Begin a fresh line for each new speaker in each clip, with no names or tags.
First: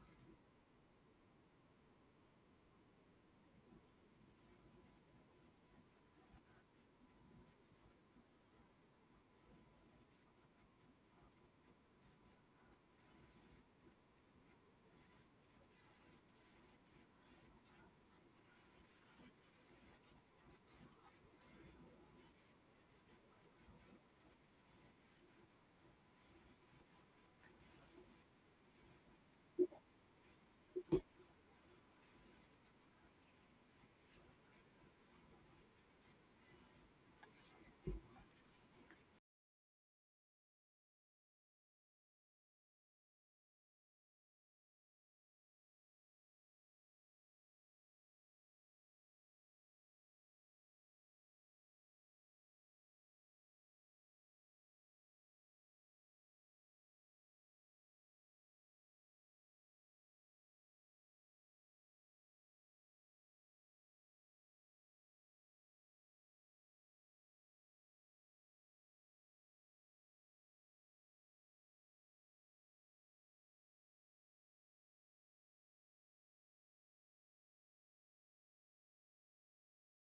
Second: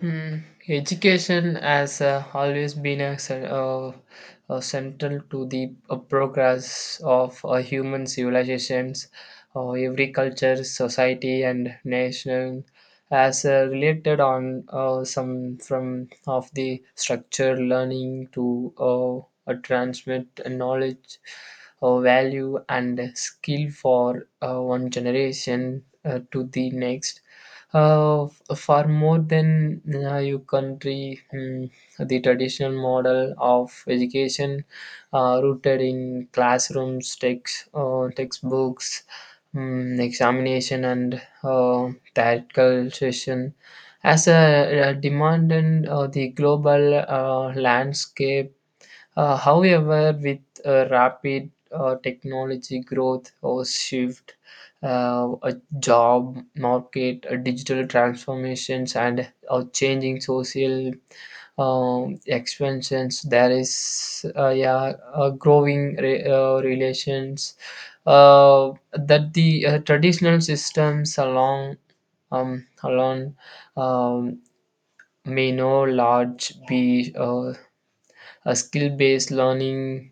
Hmm. Education has always been central to the progress of human civilizations. Every culture, society, and nation has related on some from of the structure learning to transmit knowledge, value, and skill for one generation to the next far more than your country, the traditional model of education rooted in classrooms, textbooks, examination, and theoretical session. As a, demand in the global landscape however, with rapid technology growth or shift, a job market, digital transformations, and changing social expansions. There is yeah, growing relations that the traditional systems along along um, may no large be a skill based learning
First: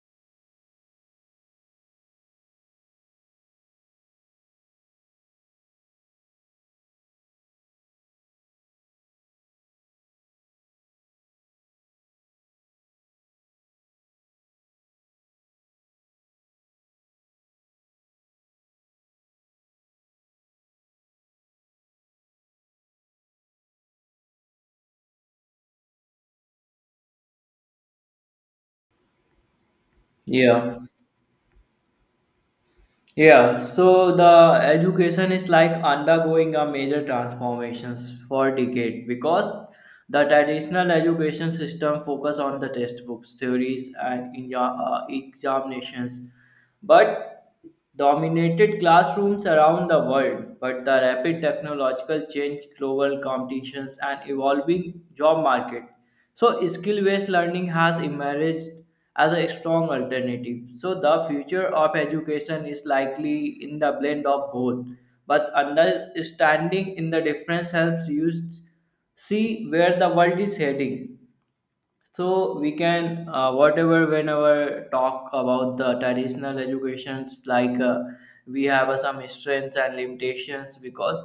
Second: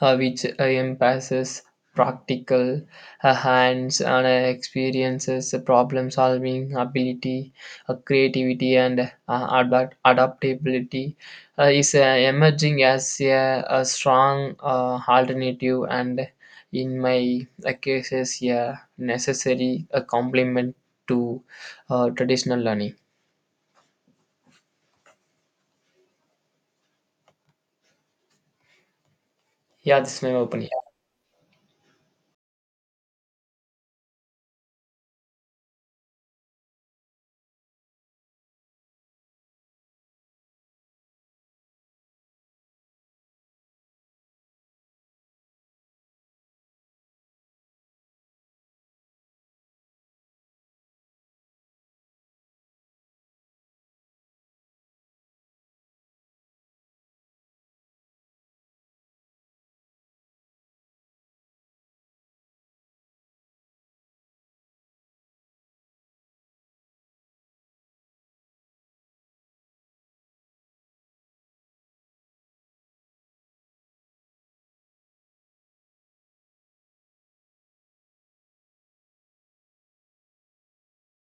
which emphasizes practical hands on experiences, problem solving ability, creativity, and adaptability, is emerging as a strong alternative and, in my cases, a necessary a complement to traditional learning. Yeah, this is my opinion.
Yeah, yeah. So the education is like undergoing a major transformations for decade because the traditional education system focus on the textbooks, theories, and examinations, but dominated classrooms around the world. But the rapid technological change, global competitions, and evolving job market. So skill-based learning has emerged as a strong alternative. So the future of education is likely in the blend of both. But understanding in the difference helps you see where the world is heading, so we can whatever whenever talk about the traditional educations like, we have some strengths and limitations, because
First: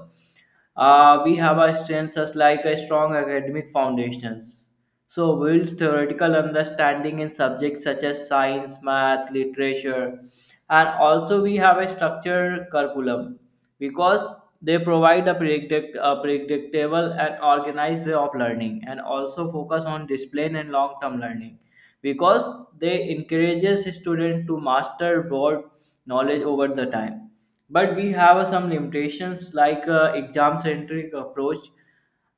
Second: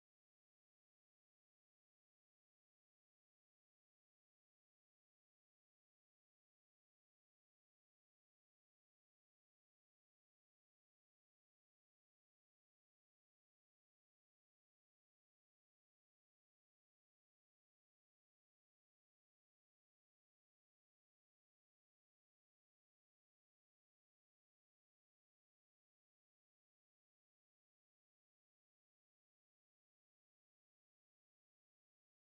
we have a strength such like a strong academic foundations so builds theoretical understanding in subjects such as science, math, literature, and also we have a structured curriculum because they provide a, a predictable and organized way of learning, and also focus on discipline and long-term learning because they encourages students to master broad knowledge over the time. But we have some limitations like, exam centric approach,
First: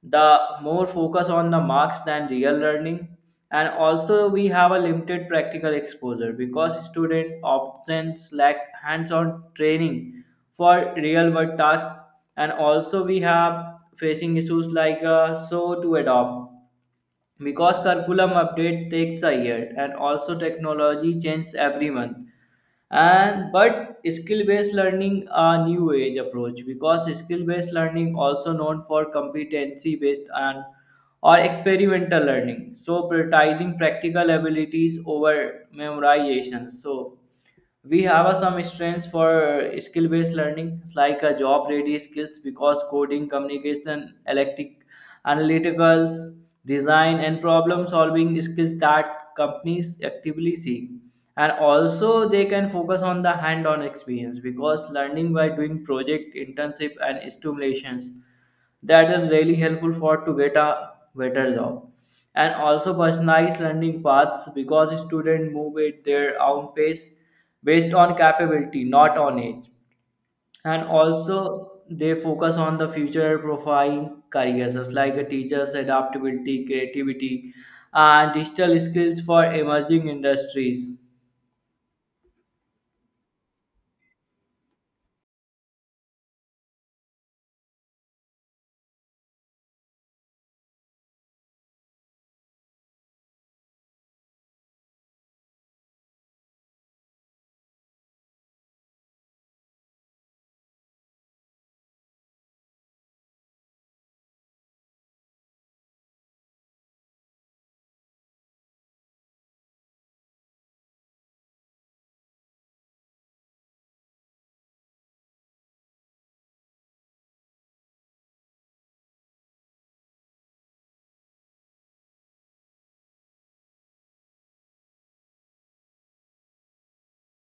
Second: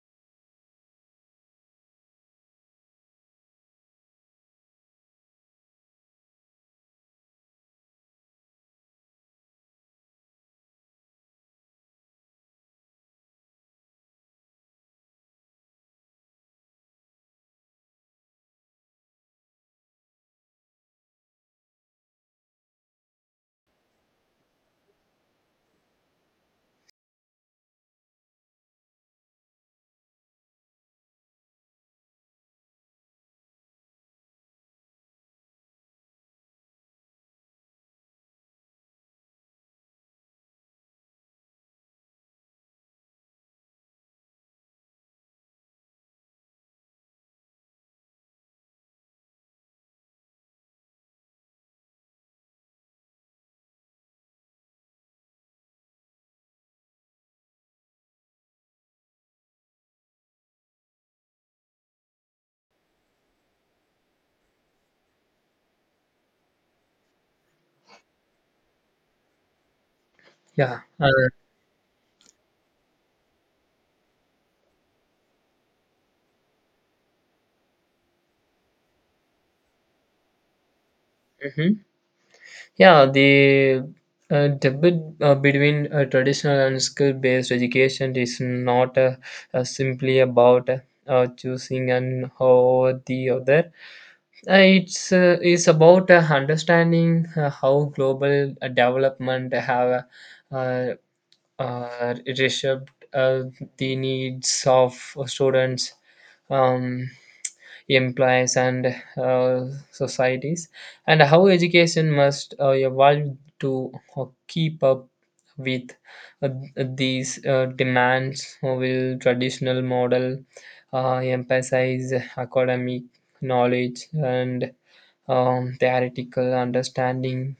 the more focus on the marks than real learning, and also we have a limited practical exposure because students often lack hands on training for real world tasks, and also we have facing issues like, so to adopt, because curriculum update takes a year and also technology changes every month. And but skill based learning, a new age approach, because skill based learning also known for competency based and or experimental learning, so prioritizing practical abilities over memorization. So we have a some strengths for skill based learning like a job ready skills because coding, communication, electric analyticals, design and problem solving skills that companies actively seek. And also they can focus on the hand on experience because learning by doing, project, internship and stimulations, that is really helpful for to get a better job. And also personalized learning paths because students move at their own pace based on capability, not on age.
Yeah.
And also they focus on the future profiling careers just like a teachers adaptability, creativity and digital skills for emerging industries.
Mhm. Yeah, the debate between traditional and skill-based education is not simply about choosing and how the other. It's is about understanding how global development have uh, reshaped the needs of students. Um, Employees and uh, societies, and how education must evolve to keep up with uh, these demands will traditional model emphasize academic knowledge and theoretical understanding.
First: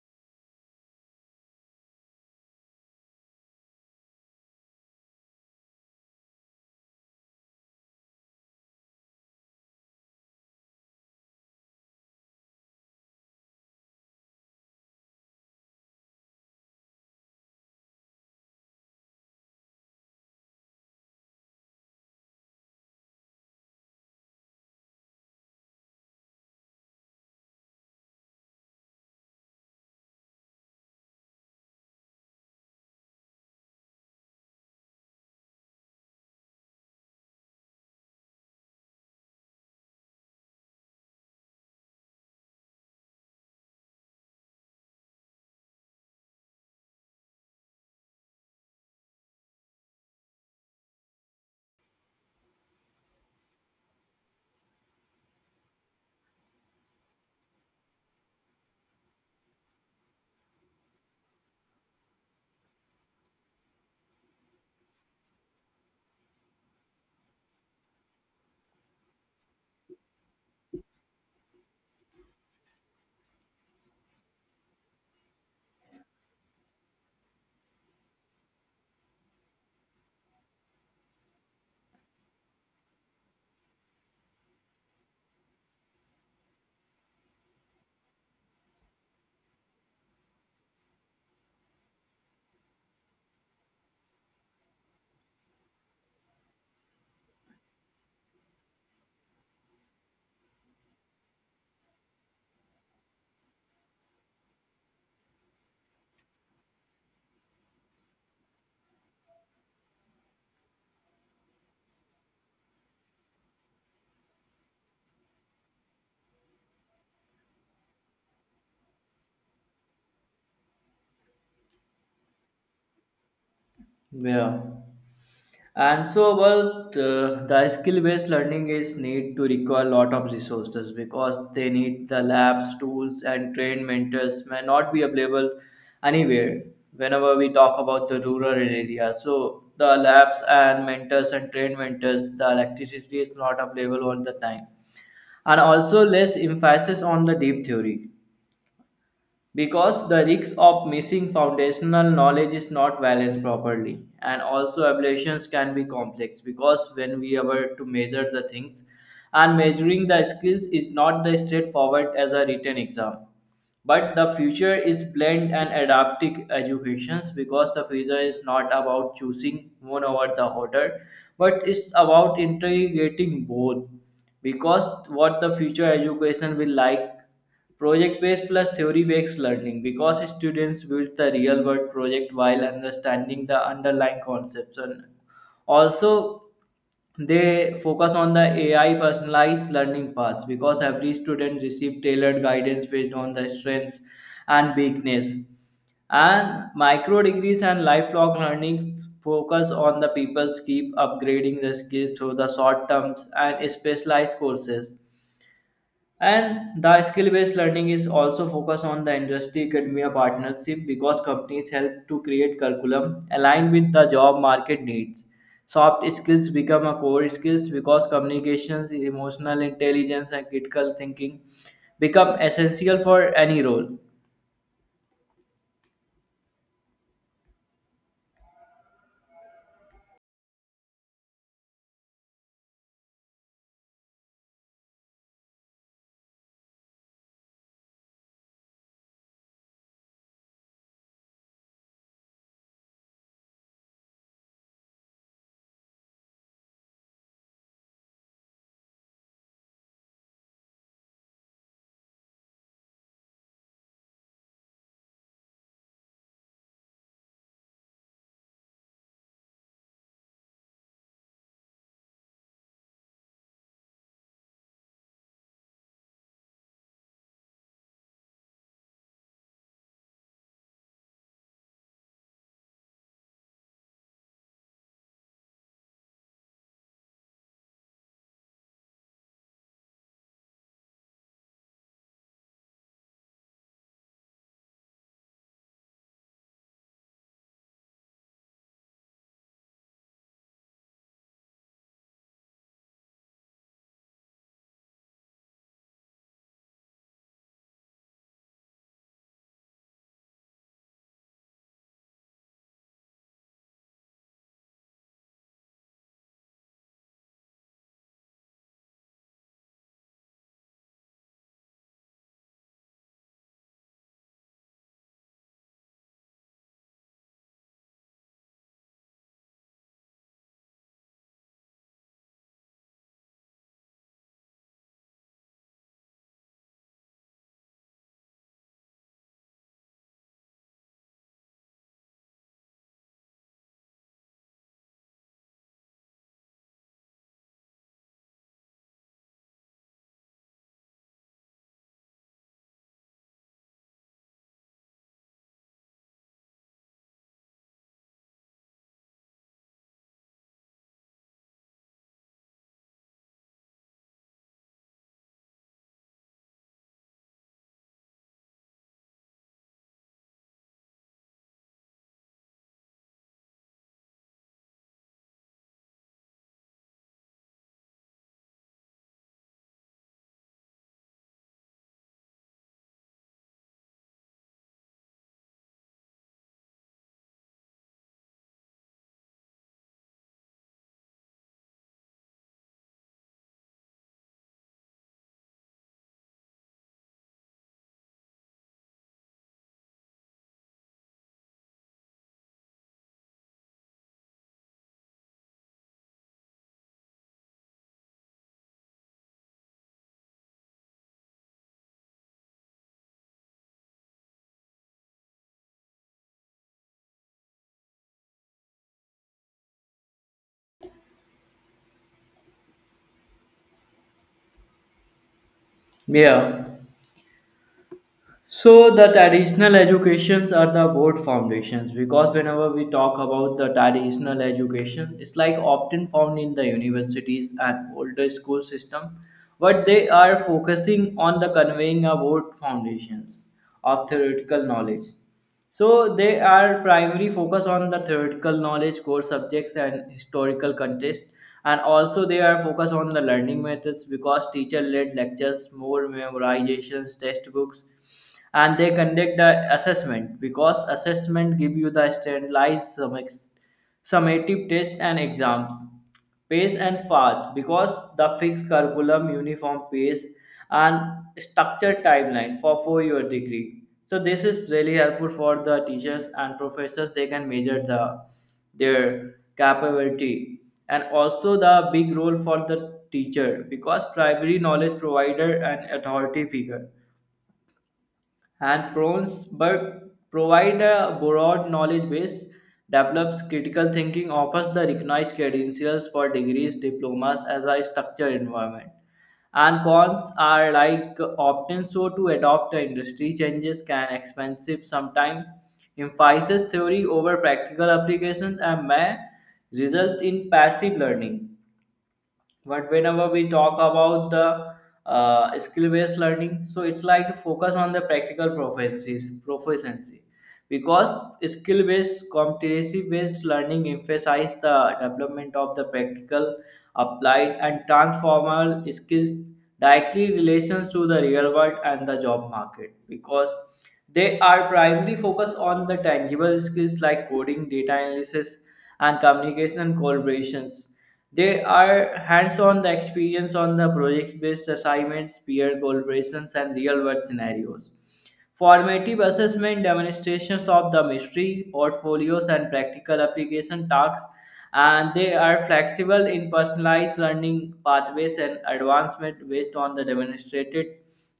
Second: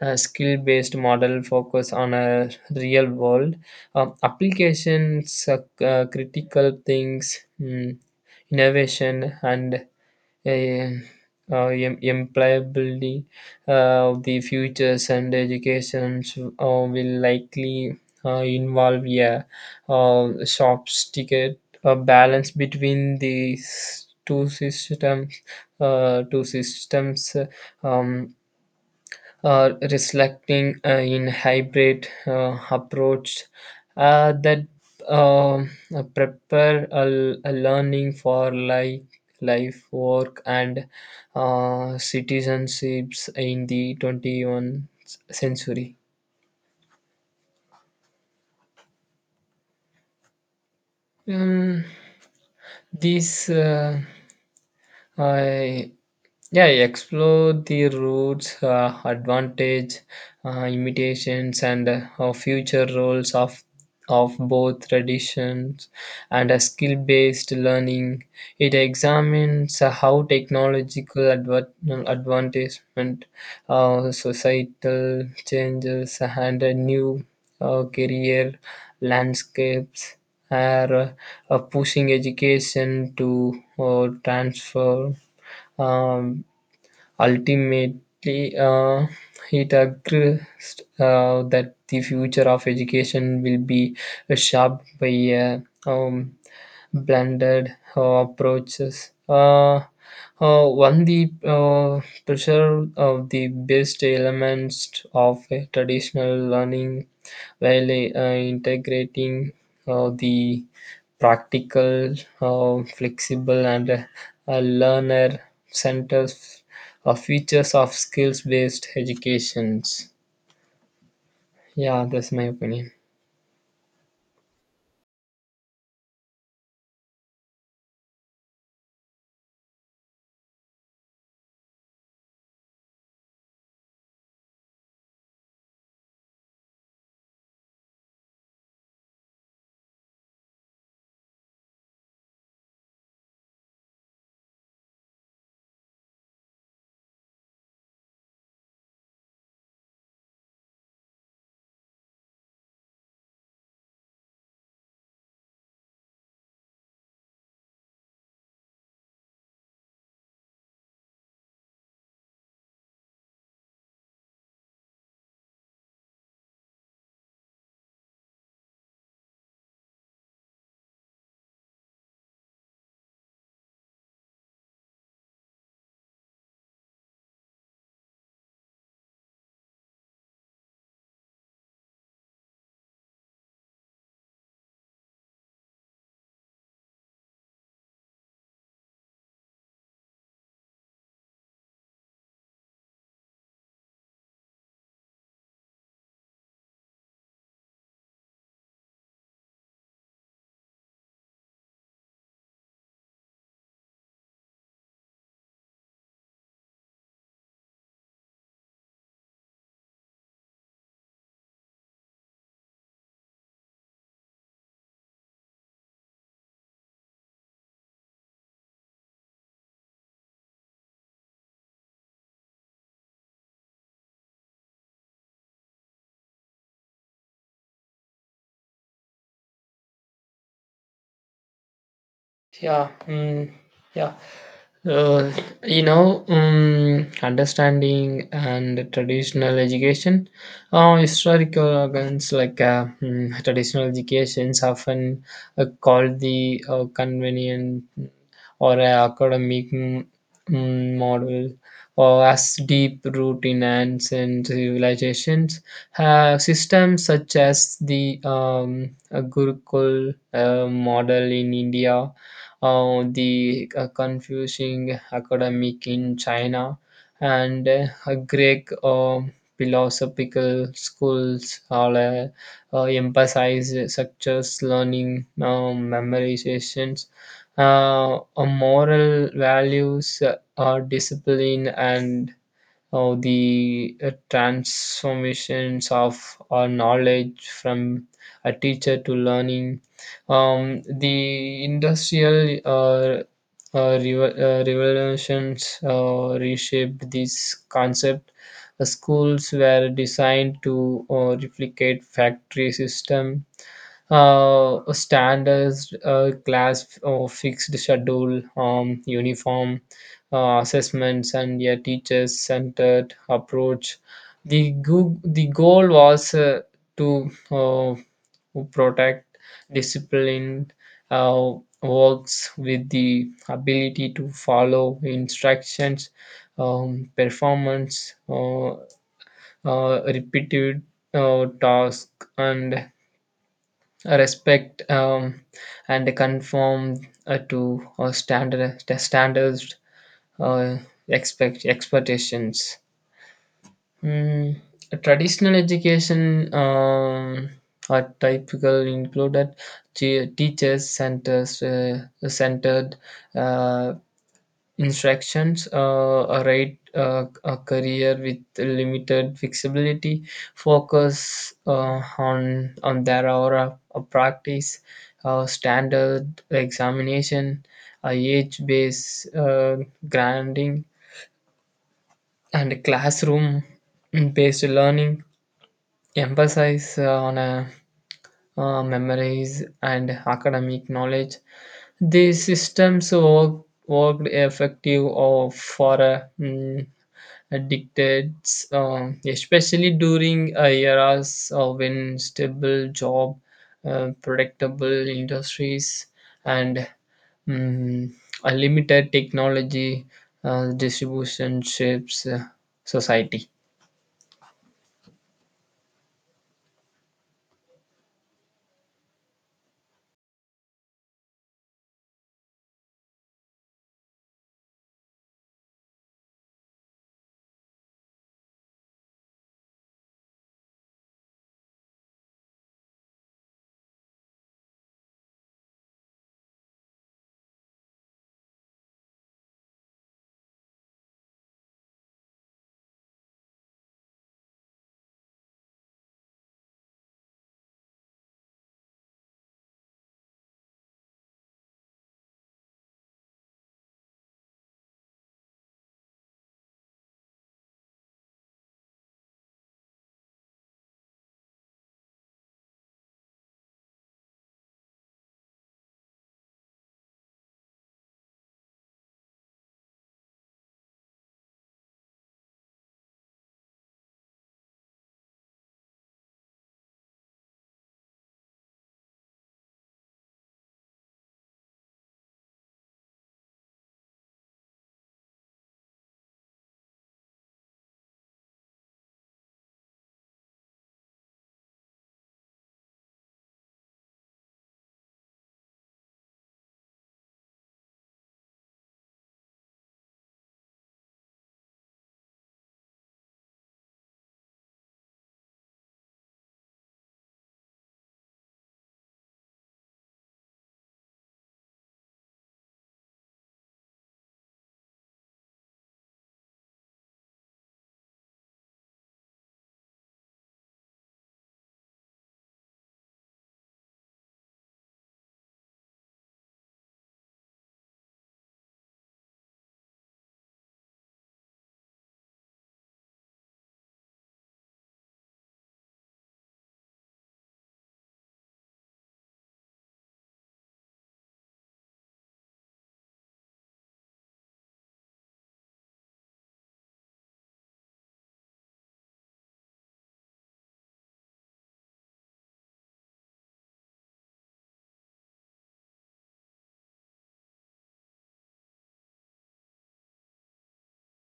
A skill-based model focus on a real world applications, critical things, innovation and a, employability of the futures, and educations will likely involve a sophisticated balance between these two systems, reflecting in hybrid approach that prepare a learning for life, life work and citizenships in the 21st century. Um, these uh, Yeah, explore the roots, advantage, imitations, and future roles of both traditions and a skill-based learning. It examines how technological advancement, societal changes, and new career landscapes are pushing education to transfer. Um, Ultimately, it agrees that the future of education will be shaped by a um, blended approaches. One, the pressure of the best elements of a traditional learning while integrating the practical, flexible, and learner-centered features of skills-based educations. Yeah, that's my opinion.
Yeah. And so, well, the skill-based learning is need to require a lot of resources because they need the labs, tools, and trained mentors may not be available anywhere. Whenever we talk about the rural area, so the labs and mentors and trained mentors, the electricity is not available all the time, and also less emphasis on the deep theory because the risk of missing foundational knowledge is not balanced properly, and also evaluations can be complex because when we are to measure the things and measuring the skills is not the straightforward as a written exam. But the future is blend and adaptive educations because the future is not about choosing one over the other, but it's about integrating both. Because what the future education will like, project based plus theory based learning, because students build the real world project while understanding the underlying concepts, and also they focus on the ai personalized learning paths because every student receives tailored guidance based on their strengths and weakness. And micro degrees and lifelong learning focus on the people's keep upgrading their skills through the short terms and specialized courses. And the skill based learning is also focused on the industry academia partnership because companies help to create curriculum aligned with the job market needs. Soft skills become a core skills because communications, emotional intelligence, and critical thinking become essential for any role.
Yeah, yeah. Uh, you know, understanding and traditional education, historical organs like traditional educations often called the convenient or academic model or as deep root in ants and civilizations. Systems such as the Gurukul model in India, the Confucian academic in China, and Greek philosophical schools all emphasize structures, learning, memorizations, moral values, discipline, and the transformations of our knowledge from a teacher to learning. The industrial revolutions reshaped this concept. The schools were designed to replicate factory system standards, class, fixed schedule, uniform, assessments and a teacher-centered approach. The goal was to protect disciplined uh, works with the ability to follow instructions, performance, repeated task, and respect and conform to standards uh, expectations. Mm, traditional education are typical included te- teachers centers centered uh, instructions, a right a career with limited flexibility, focus on their hour of practice, standard examination, age based grading and classroom based learning emphasize on memories and academic knowledge. These worked effective or for dictates especially during eras of when stable job, predictable industries, and mm, a limited technology distribution shapes society.
Yeah. So the traditional educations are the board foundations because whenever we talk about the traditional education, it's like often found in the universities and older school system, but they are focusing on the conveying about foundations of theoretical knowledge, so they are primary focus on the theoretical knowledge, core subjects, and historical context, and also they are focus on the learning methods because teacher-led lectures, more memorizations, textbooks, and they conduct the assessment because assessment give you the standardized summative test and exams, pace and path, because the fixed curriculum uniform pace and structured timeline for 4 year degree, so this is really helpful for the teachers and professors they can measure the their capability. And also the big role for the teacher because primary knowledge provider and authority figure, and prawns, but provide a broad knowledge base, develops critical thinking, offers the recognized credentials for degrees, diplomas as a structured environment. And cons are like often so to adopt the industry changes can expensive sometimes, emphasizes theory over practical applications and may result in passive learning. But whenever we talk about the skill based learning, so it's like focus on the practical proficiencies proficiency, because skill-based competency-based learning emphasize the development of the practical, applied and transformable skills directly relations to the real world and the job market because they are primarily focused on the tangible skills like coding, data analysis and communication and collaborations. They are hands-on the experience on the project-based assignments, peer collaborations and real-world scenarios. Formative assessment demonstrations of the mystery, portfolios, and practical application tasks, and they are flexible in personalized learning pathways and advancement based on the demonstrated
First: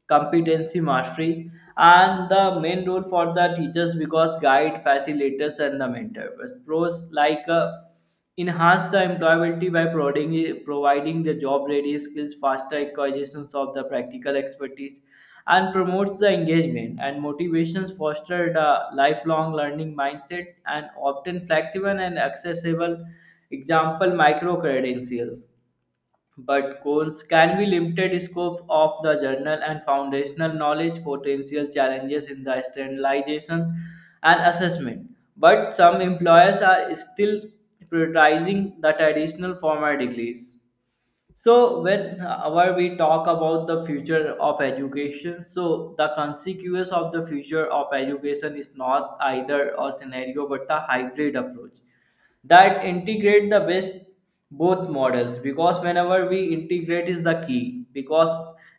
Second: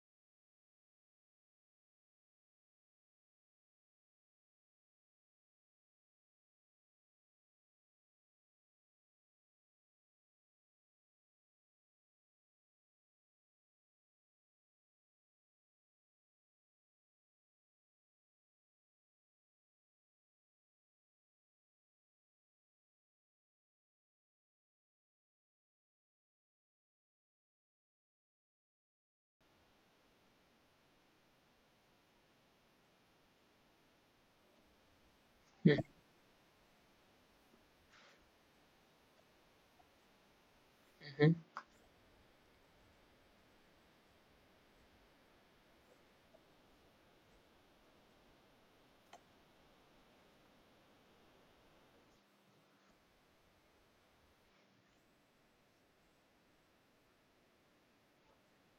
competency mastery. And the main role for the teachers because guide facilitators and the mentors pros like, enhance the employability by providing the job ready skills, faster acquisitions of the practical expertise, and promotes the engagement and motivations, fostered a lifelong learning mindset and often flexible and accessible, example micro credentials. But cones can be limited scope of the journal and foundational knowledge, potential challenges in the standardization and assessment, but
Mhm.
some employers are still prioritizing the traditional formal degrees. So when our we talk about the future of education, so the consequence of the future of education is not either a scenario but a hybrid approach that integrate the best both models, because whenever we integrate is the key, because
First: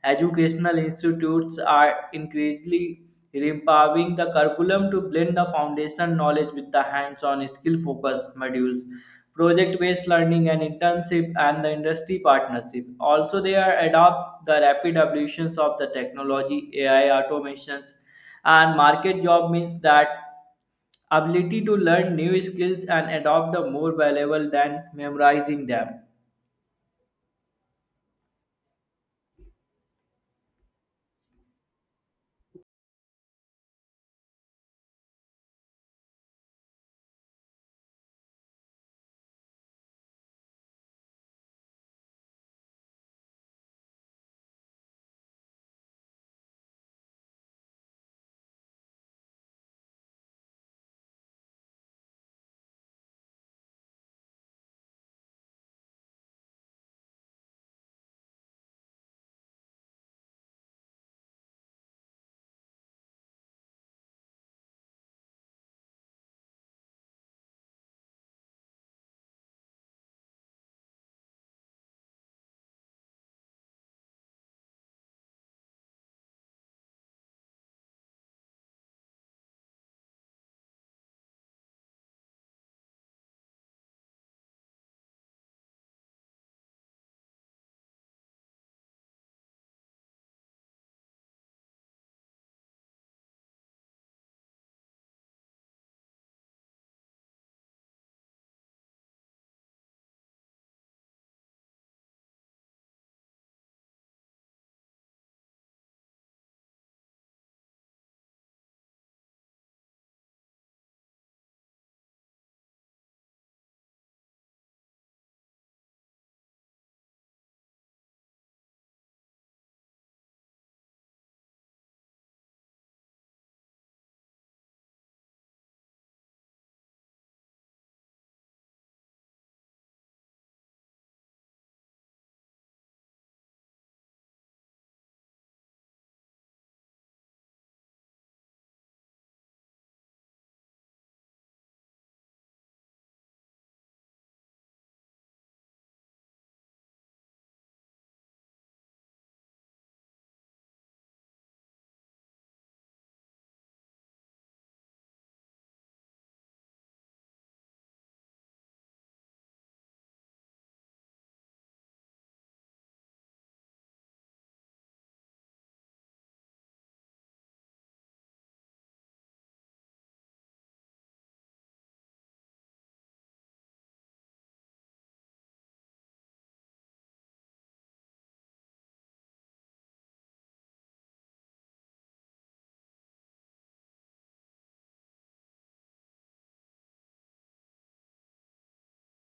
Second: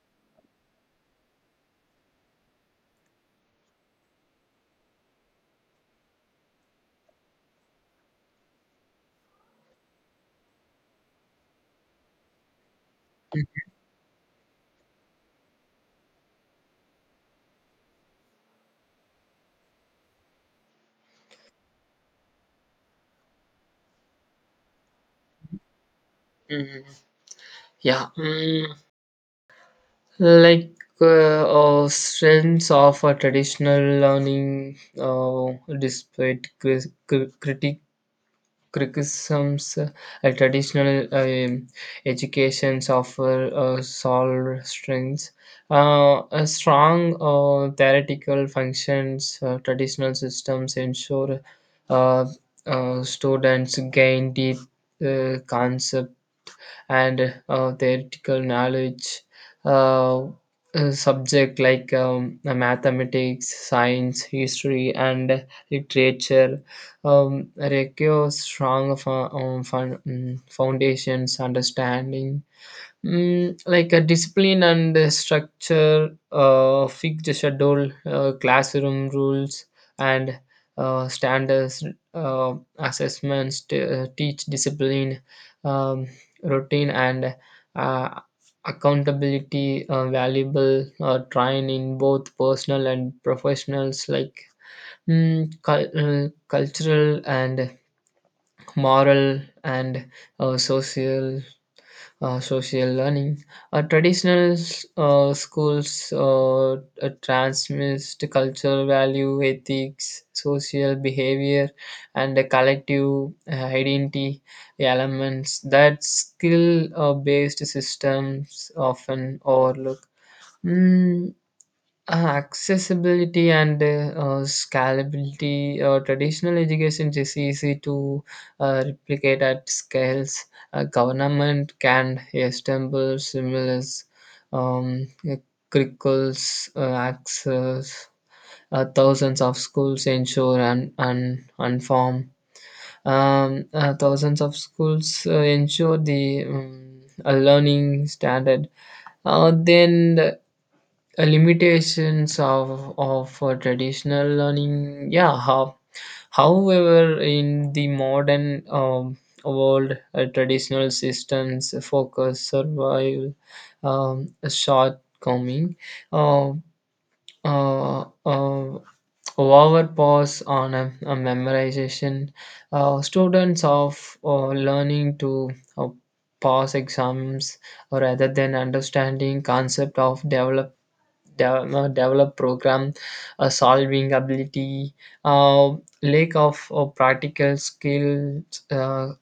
educational institutes are increasingly empowering the curriculum to blend the foundation knowledge with the hands-on skill focused modules, project-based learning and internship and the industry partnership. Also they are adopt the rapid evolutions of the technology, ai automations and market job means that ability to learn new skills and adopt them more valuable than memorizing them.
Mm, yeah, like strengths of a traditional learning. Despite cri- critic criticisms, a traditional educations offer solid strengths. A strong theoretical functions, traditional systems ensure uh, students gain deep concepts and theoretical knowledge. uh, Subject like mathematics, science, history, and literature require strong foundations understanding. Like a discipline and a structure, fixed schedule, classroom rules, and standards, assessments teach discipline, um, routine, and uh, accountability. Valuable training, both personal and professionals, like cultural and moral and uh, social social learning. Traditional schools transmit cultural value, ethics, social behavior, and the collective identity elements that skill-based systems often overlook. Mm, Accessibility and scalability. Traditional education is easy to replicate at scales. Government can assemble similar um, curriculums, access. Thousands of schools ensure and inform. Thousands of schools ensure the a learning standard. Then limitations of traditional learning, however in the modern world traditional systems focus survival, shortcoming, uh, uh, uh, over pause on a memorization, students of learning to uh, pass exams rather than understanding concept of development, develop program solving ability, uh, lack of practical skills.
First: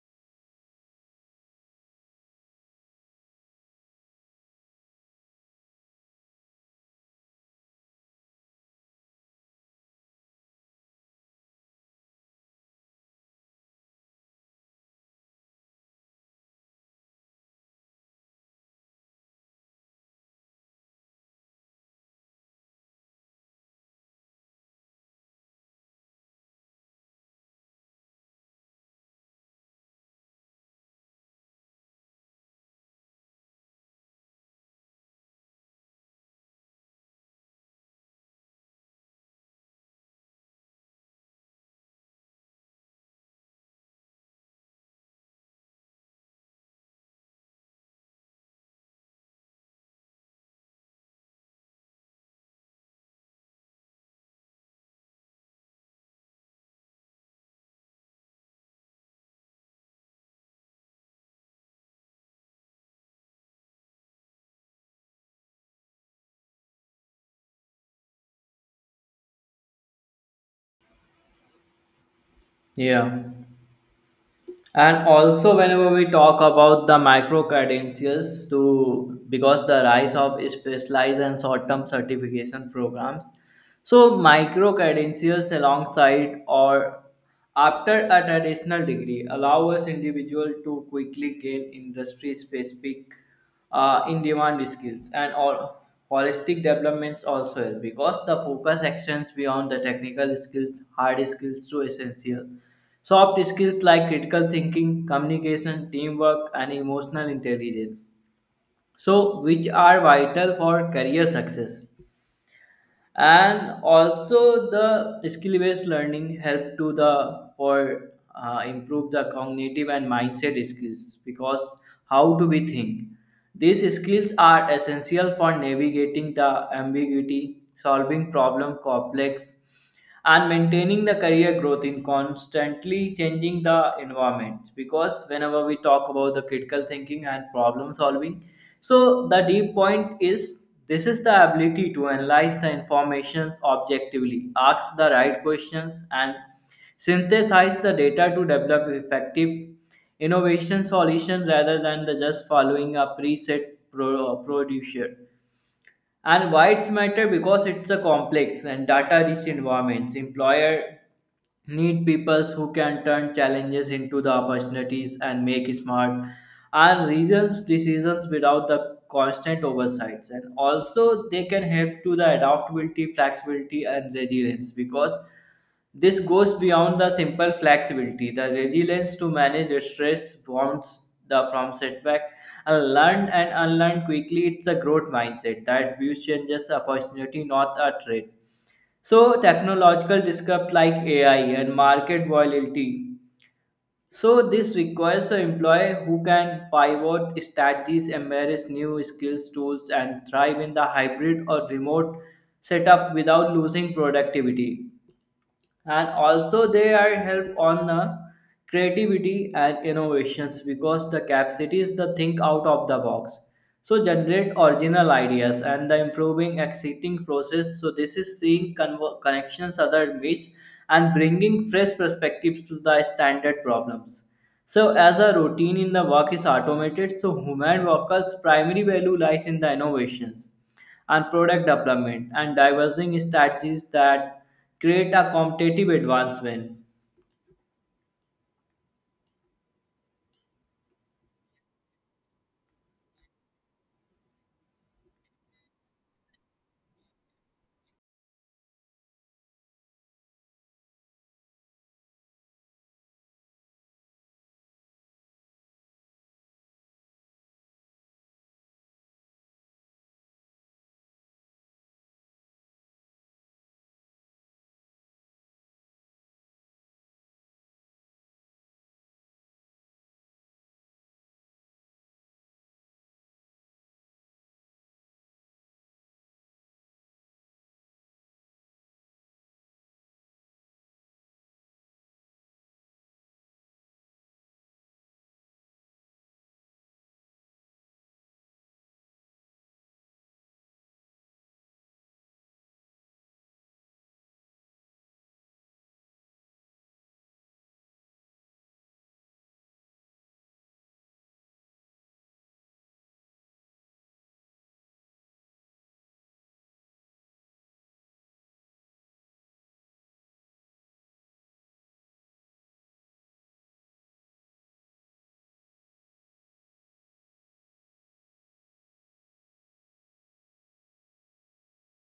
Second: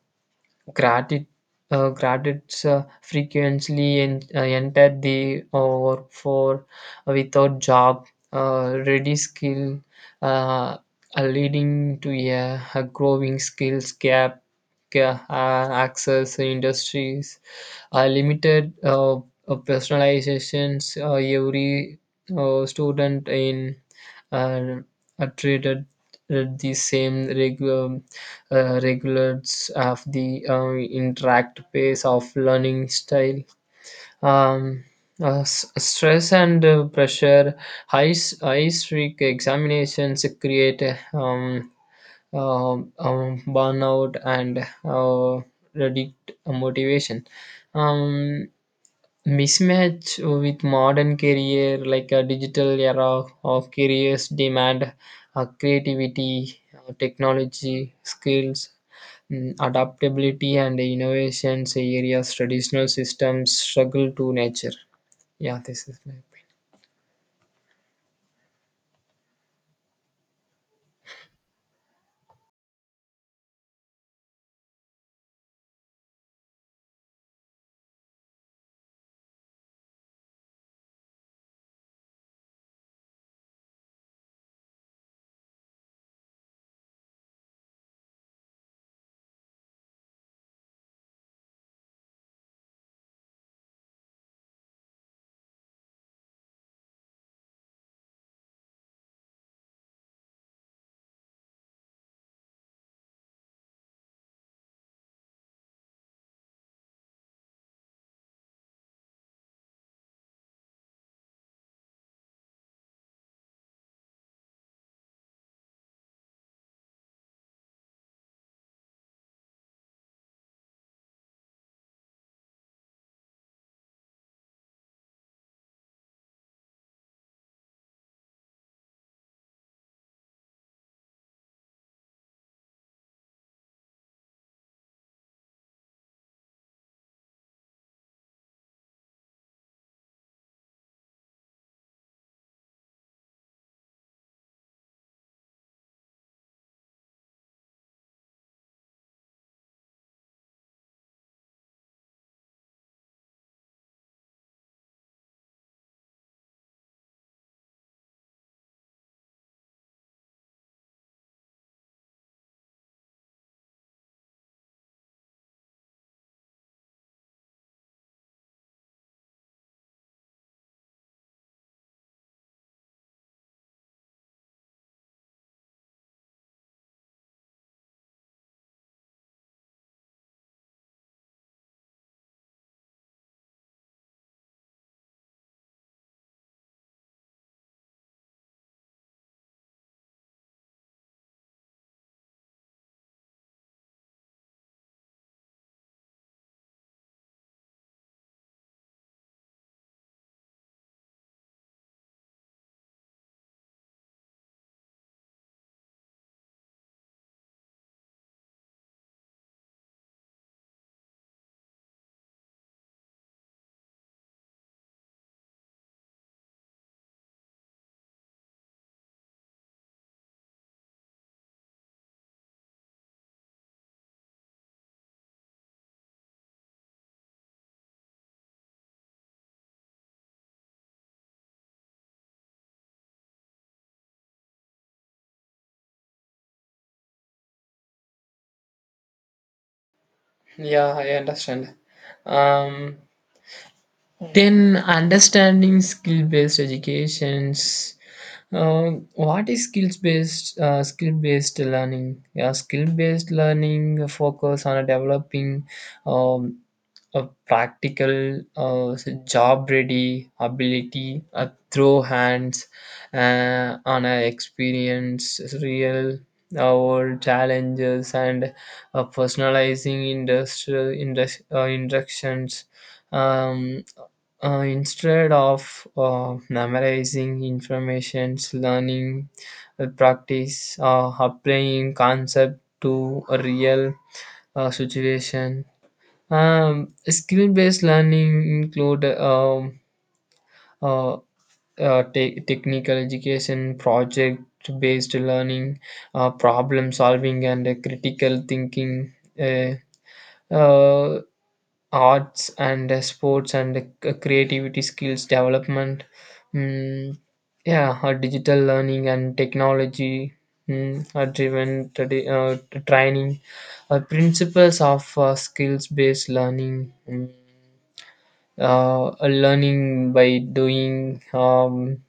Gratis, graduates frequently enter the workforce without job, ready skill, uh, leading to a growing skills gap. Access industries, limited personalizations. Every student in uh, are treated the same regular regulates of the interact pace of learning style. Um, Stress and pressure, high, high streak examinations create um, uh, um, burnout and uh, reduced motivation. Um, Mismatch with modern career, like a digital era of careers demand creativity, technology, skills, adaptability and innovations areas traditional systems struggle to nature. Yeah, this is my opinion.
Yeah. And also whenever we talk about the micro credentials to, because the rise of specialized and short-term certification programs, so micro credentials alongside or after a traditional degree allow us individual to quickly gain industry specific in-demand skills, and all holistic developments also help because the focus extends beyond the technical skills, hard skills to essential soft skills like critical thinking, communication, teamwork, and emotional intelligence. So, which are vital for career success. And also, the skill-based learning help to the for improve the cognitive and mindset skills, because how do we think? These skills are essential for navigating the ambiguity, solving problem complex and maintaining the career growth in constantly changing the environment, because whenever we talk about the critical thinking and problem solving, so the deep point is, this is the ability to analyze the information objectively, ask the right questions and synthesize the data to develop effective innovation solutions rather than the just following a preset producer. And why it's matter, because it's a complex and data-rich environments. Employer need people who can turn challenges into the opportunities and make smart and reasons decisions without the constant oversights. And also they can help to the adaptability, flexibility and resilience, because this goes beyond the simple flexibility. The resilience to manage stress bounds the from setback and learn and unlearn quickly. It's a growth mindset that views changes opportunity, not a threat. So technological disrupt like AI and market volatility. So this requires an employee who can pivot strategies, embrace new skills, tools, and thrive in the hybrid or remote setup without losing productivity. And also they are help on the creativity and innovations because the capacity is the think out of the box, so generate original ideas and the improving existing process, so this is seeing connections other miss and bringing fresh perspectives to the standard problems. So as a routine in the work is automated, so human workers primary value lies in the innovations and product development and diverging strategies that create a competitive advancement
Yeah, I understand. Um, then understanding skill-based educations, uh, what is skills-based skill-based learning. Yeah, skill-based learning focus on developing um, a practical, uh, job ready ability, a throw hands on a experience, real world challenges, and personalizing instructions. Um, Instead of memorizing informations, learning, practice, applying concept to a real situation. Skill-based learning include uh, technical education, project-based learning, problem solving, and critical thinking. Uh, uh, Arts and sports and creativity skills development. Mm, yeah, digital learning and technology. Driven training, principles of skills-based learning. A learning by doing, um,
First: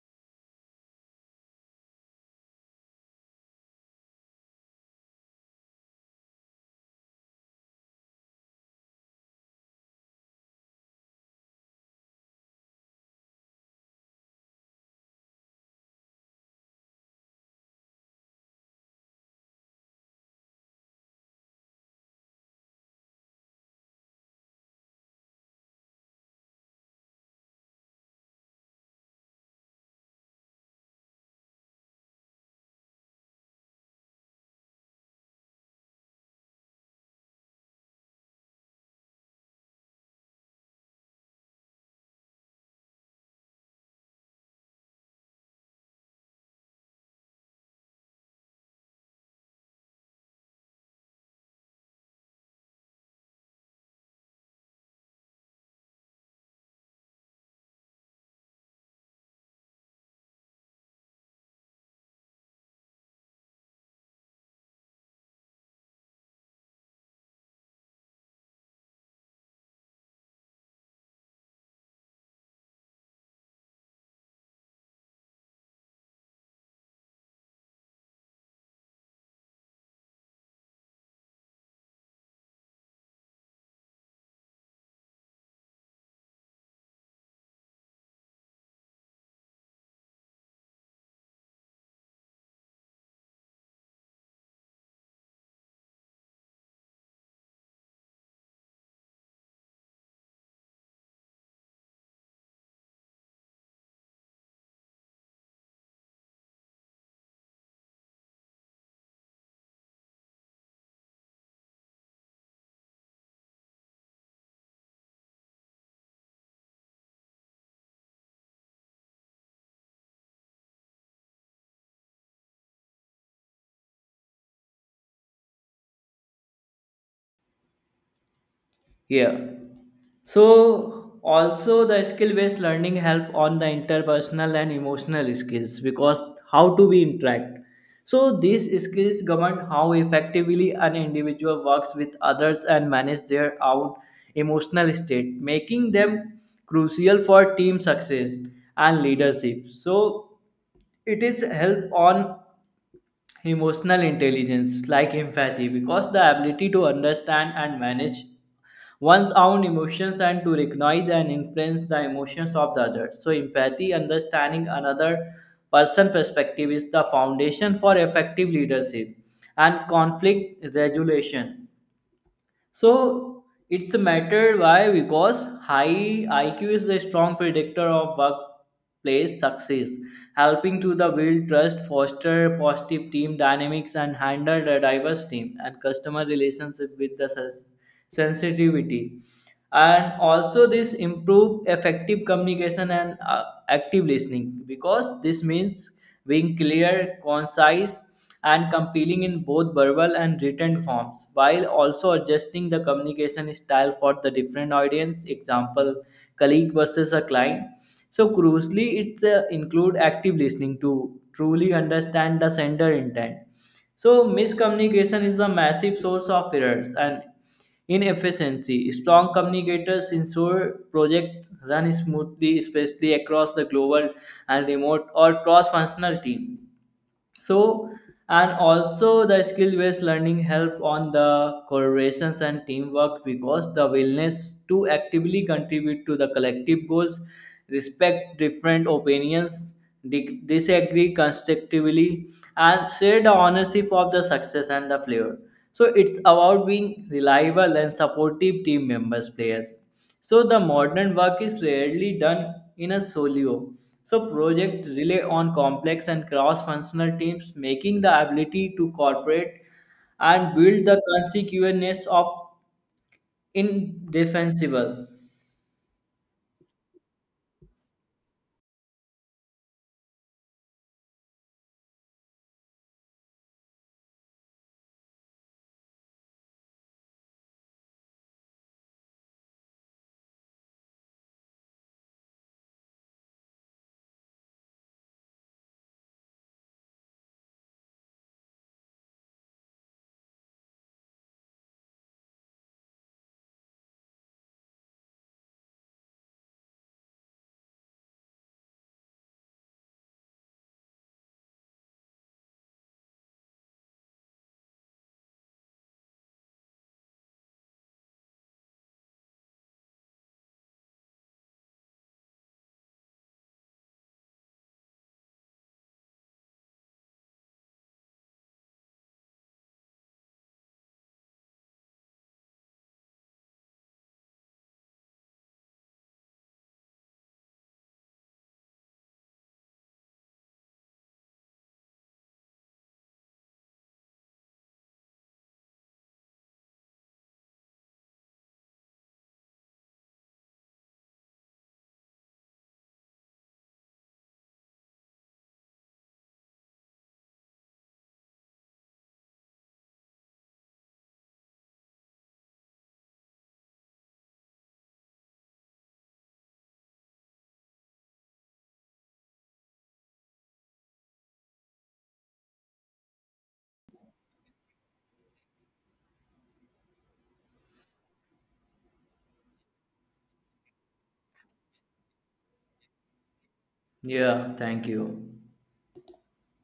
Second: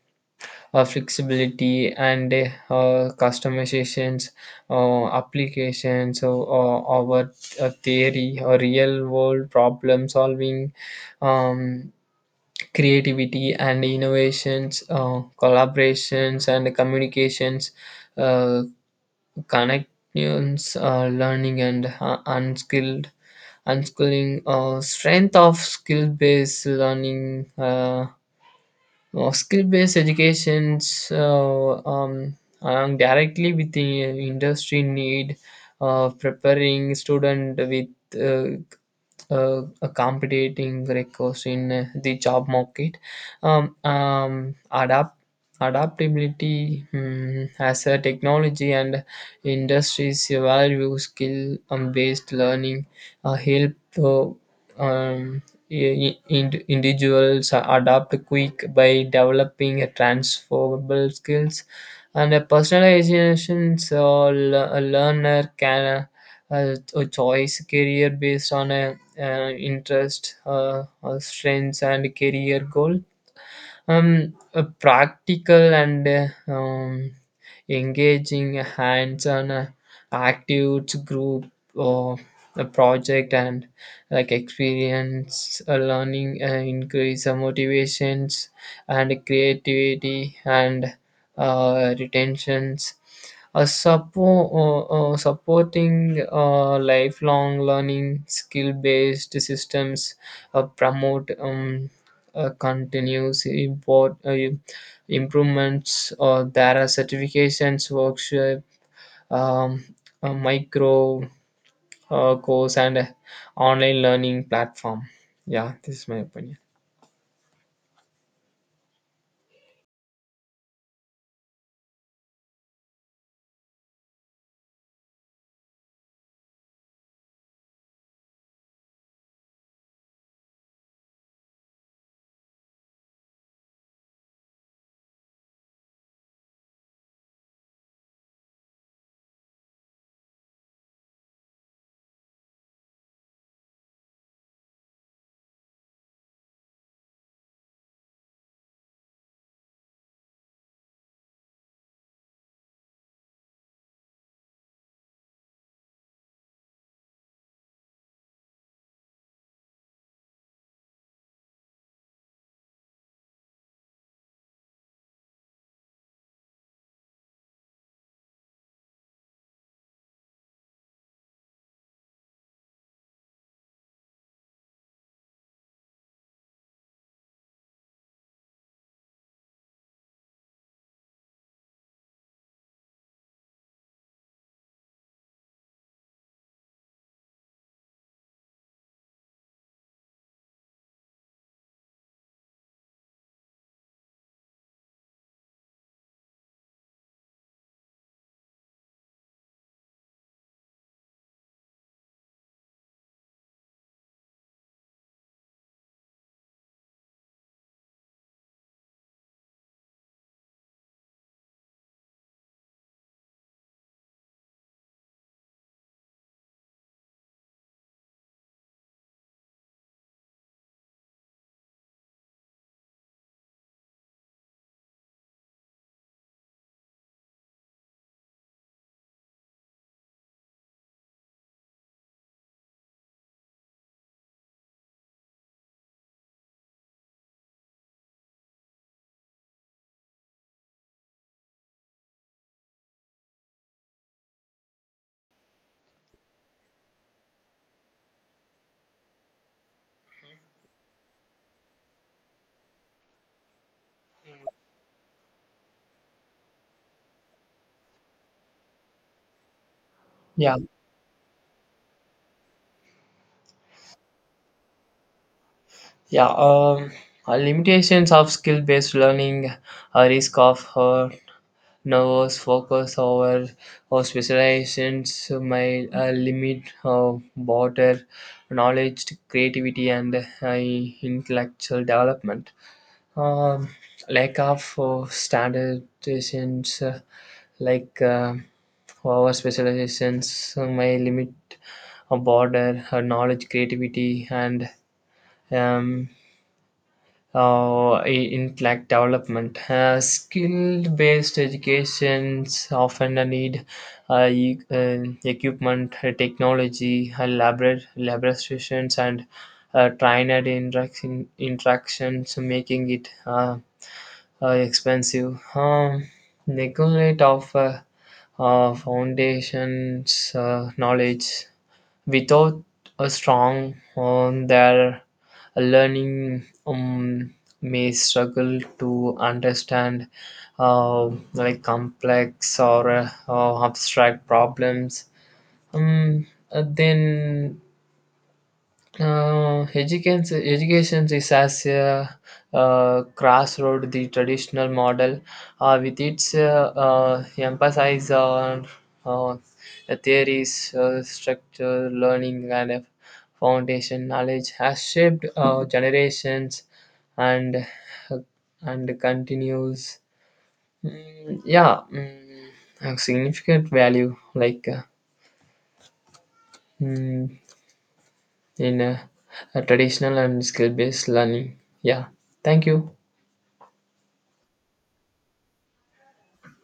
uh, flexibility and customizations applications, so our theory or real world problem solving, um, creativity and innovations, collaborations and communications, uh, connections learning and unskilled unschooling. Strength of skill based learning. Skill-based educations are directly with the industry need, preparing student with uh, competing records in the job market. Um, um, adapt Adaptability, as a technology and industries value skill based learning help the um, individuals adapt quick by developing a transferable skills and a personalization, so a learner can choice career based on a interest, strengths, and career goal. Practical and engaging hands-on, active group or a project and like experience learning increase motivations and creativity and retentions. Supporting lifelong learning, skill-based systems promote continuous improvements or there are certifications workshop, um, a micro course and a online learning platform. Yeah, this is my opinion.
here. So also the skill-based learning help on the interpersonal and emotional skills, because how do we interact. So these skills govern how effectively an individual works with others and manage their own emotional state, making them crucial for team success and leadership. So it is help on emotional intelligence, like empathy, because the ability to understand and manage one's own emotions and to recognize and influence the emotions of the other. So, empathy, understanding another person' perspective, is the foundation for effective leadership and conflict resolution. So it's a matter why, because high IQ is the strong predictor of workplace success, helping to the build trust, foster positive team dynamics, and handle the diverse team and customer relationship with the sensitivity. And also this improve effective communication and active listening because this means being clear, concise and compelling in both verbal and written forms while also adjusting the communication style for the different audience, example colleague versus a client. So crucially it's include active listening to truly understand the sender intent. So, miscommunication is a massive source of errors and inefficiency. Strong communicators ensure projects run smoothly, especially across the global and remote or cross functional team. So and also the skill based learning help on the collaborations and teamwork because the willingness to actively contribute to the collective goals, respect different opinions, disagree constructively and share the ownership of the success and the flavor, so it's about being reliable and supportive team members players. So the modern work is rarely done in a solo. So projects rely on complex and cross-functional teams, making the ability to cooperate and
Yeah,
build the consequences of indefensible.
yeah, limitations of skill based learning. Risk of nervous focus over or specializations may limit broader knowledge creativity and intellectual development. um, like of standardizations like our specializations may limit a border knowledge creativity and um, in intellect development. Skill based educations often need uh, e- uh, equipment technology labor laborations and trainer interactions, making it expensive. Neglect of foundations knowledge without a strong on their learning may struggle to understand uh, like complex or abstract problems. Um, then uh, education education is as a crossroad. The traditional model with its emphasis on uh, the theories, structure learning, and a foundation knowledge has shaped generations and and continues yeah a significant value like mm, in a traditional and skill based learning. Yeah, thank you.
Yeah, thank you.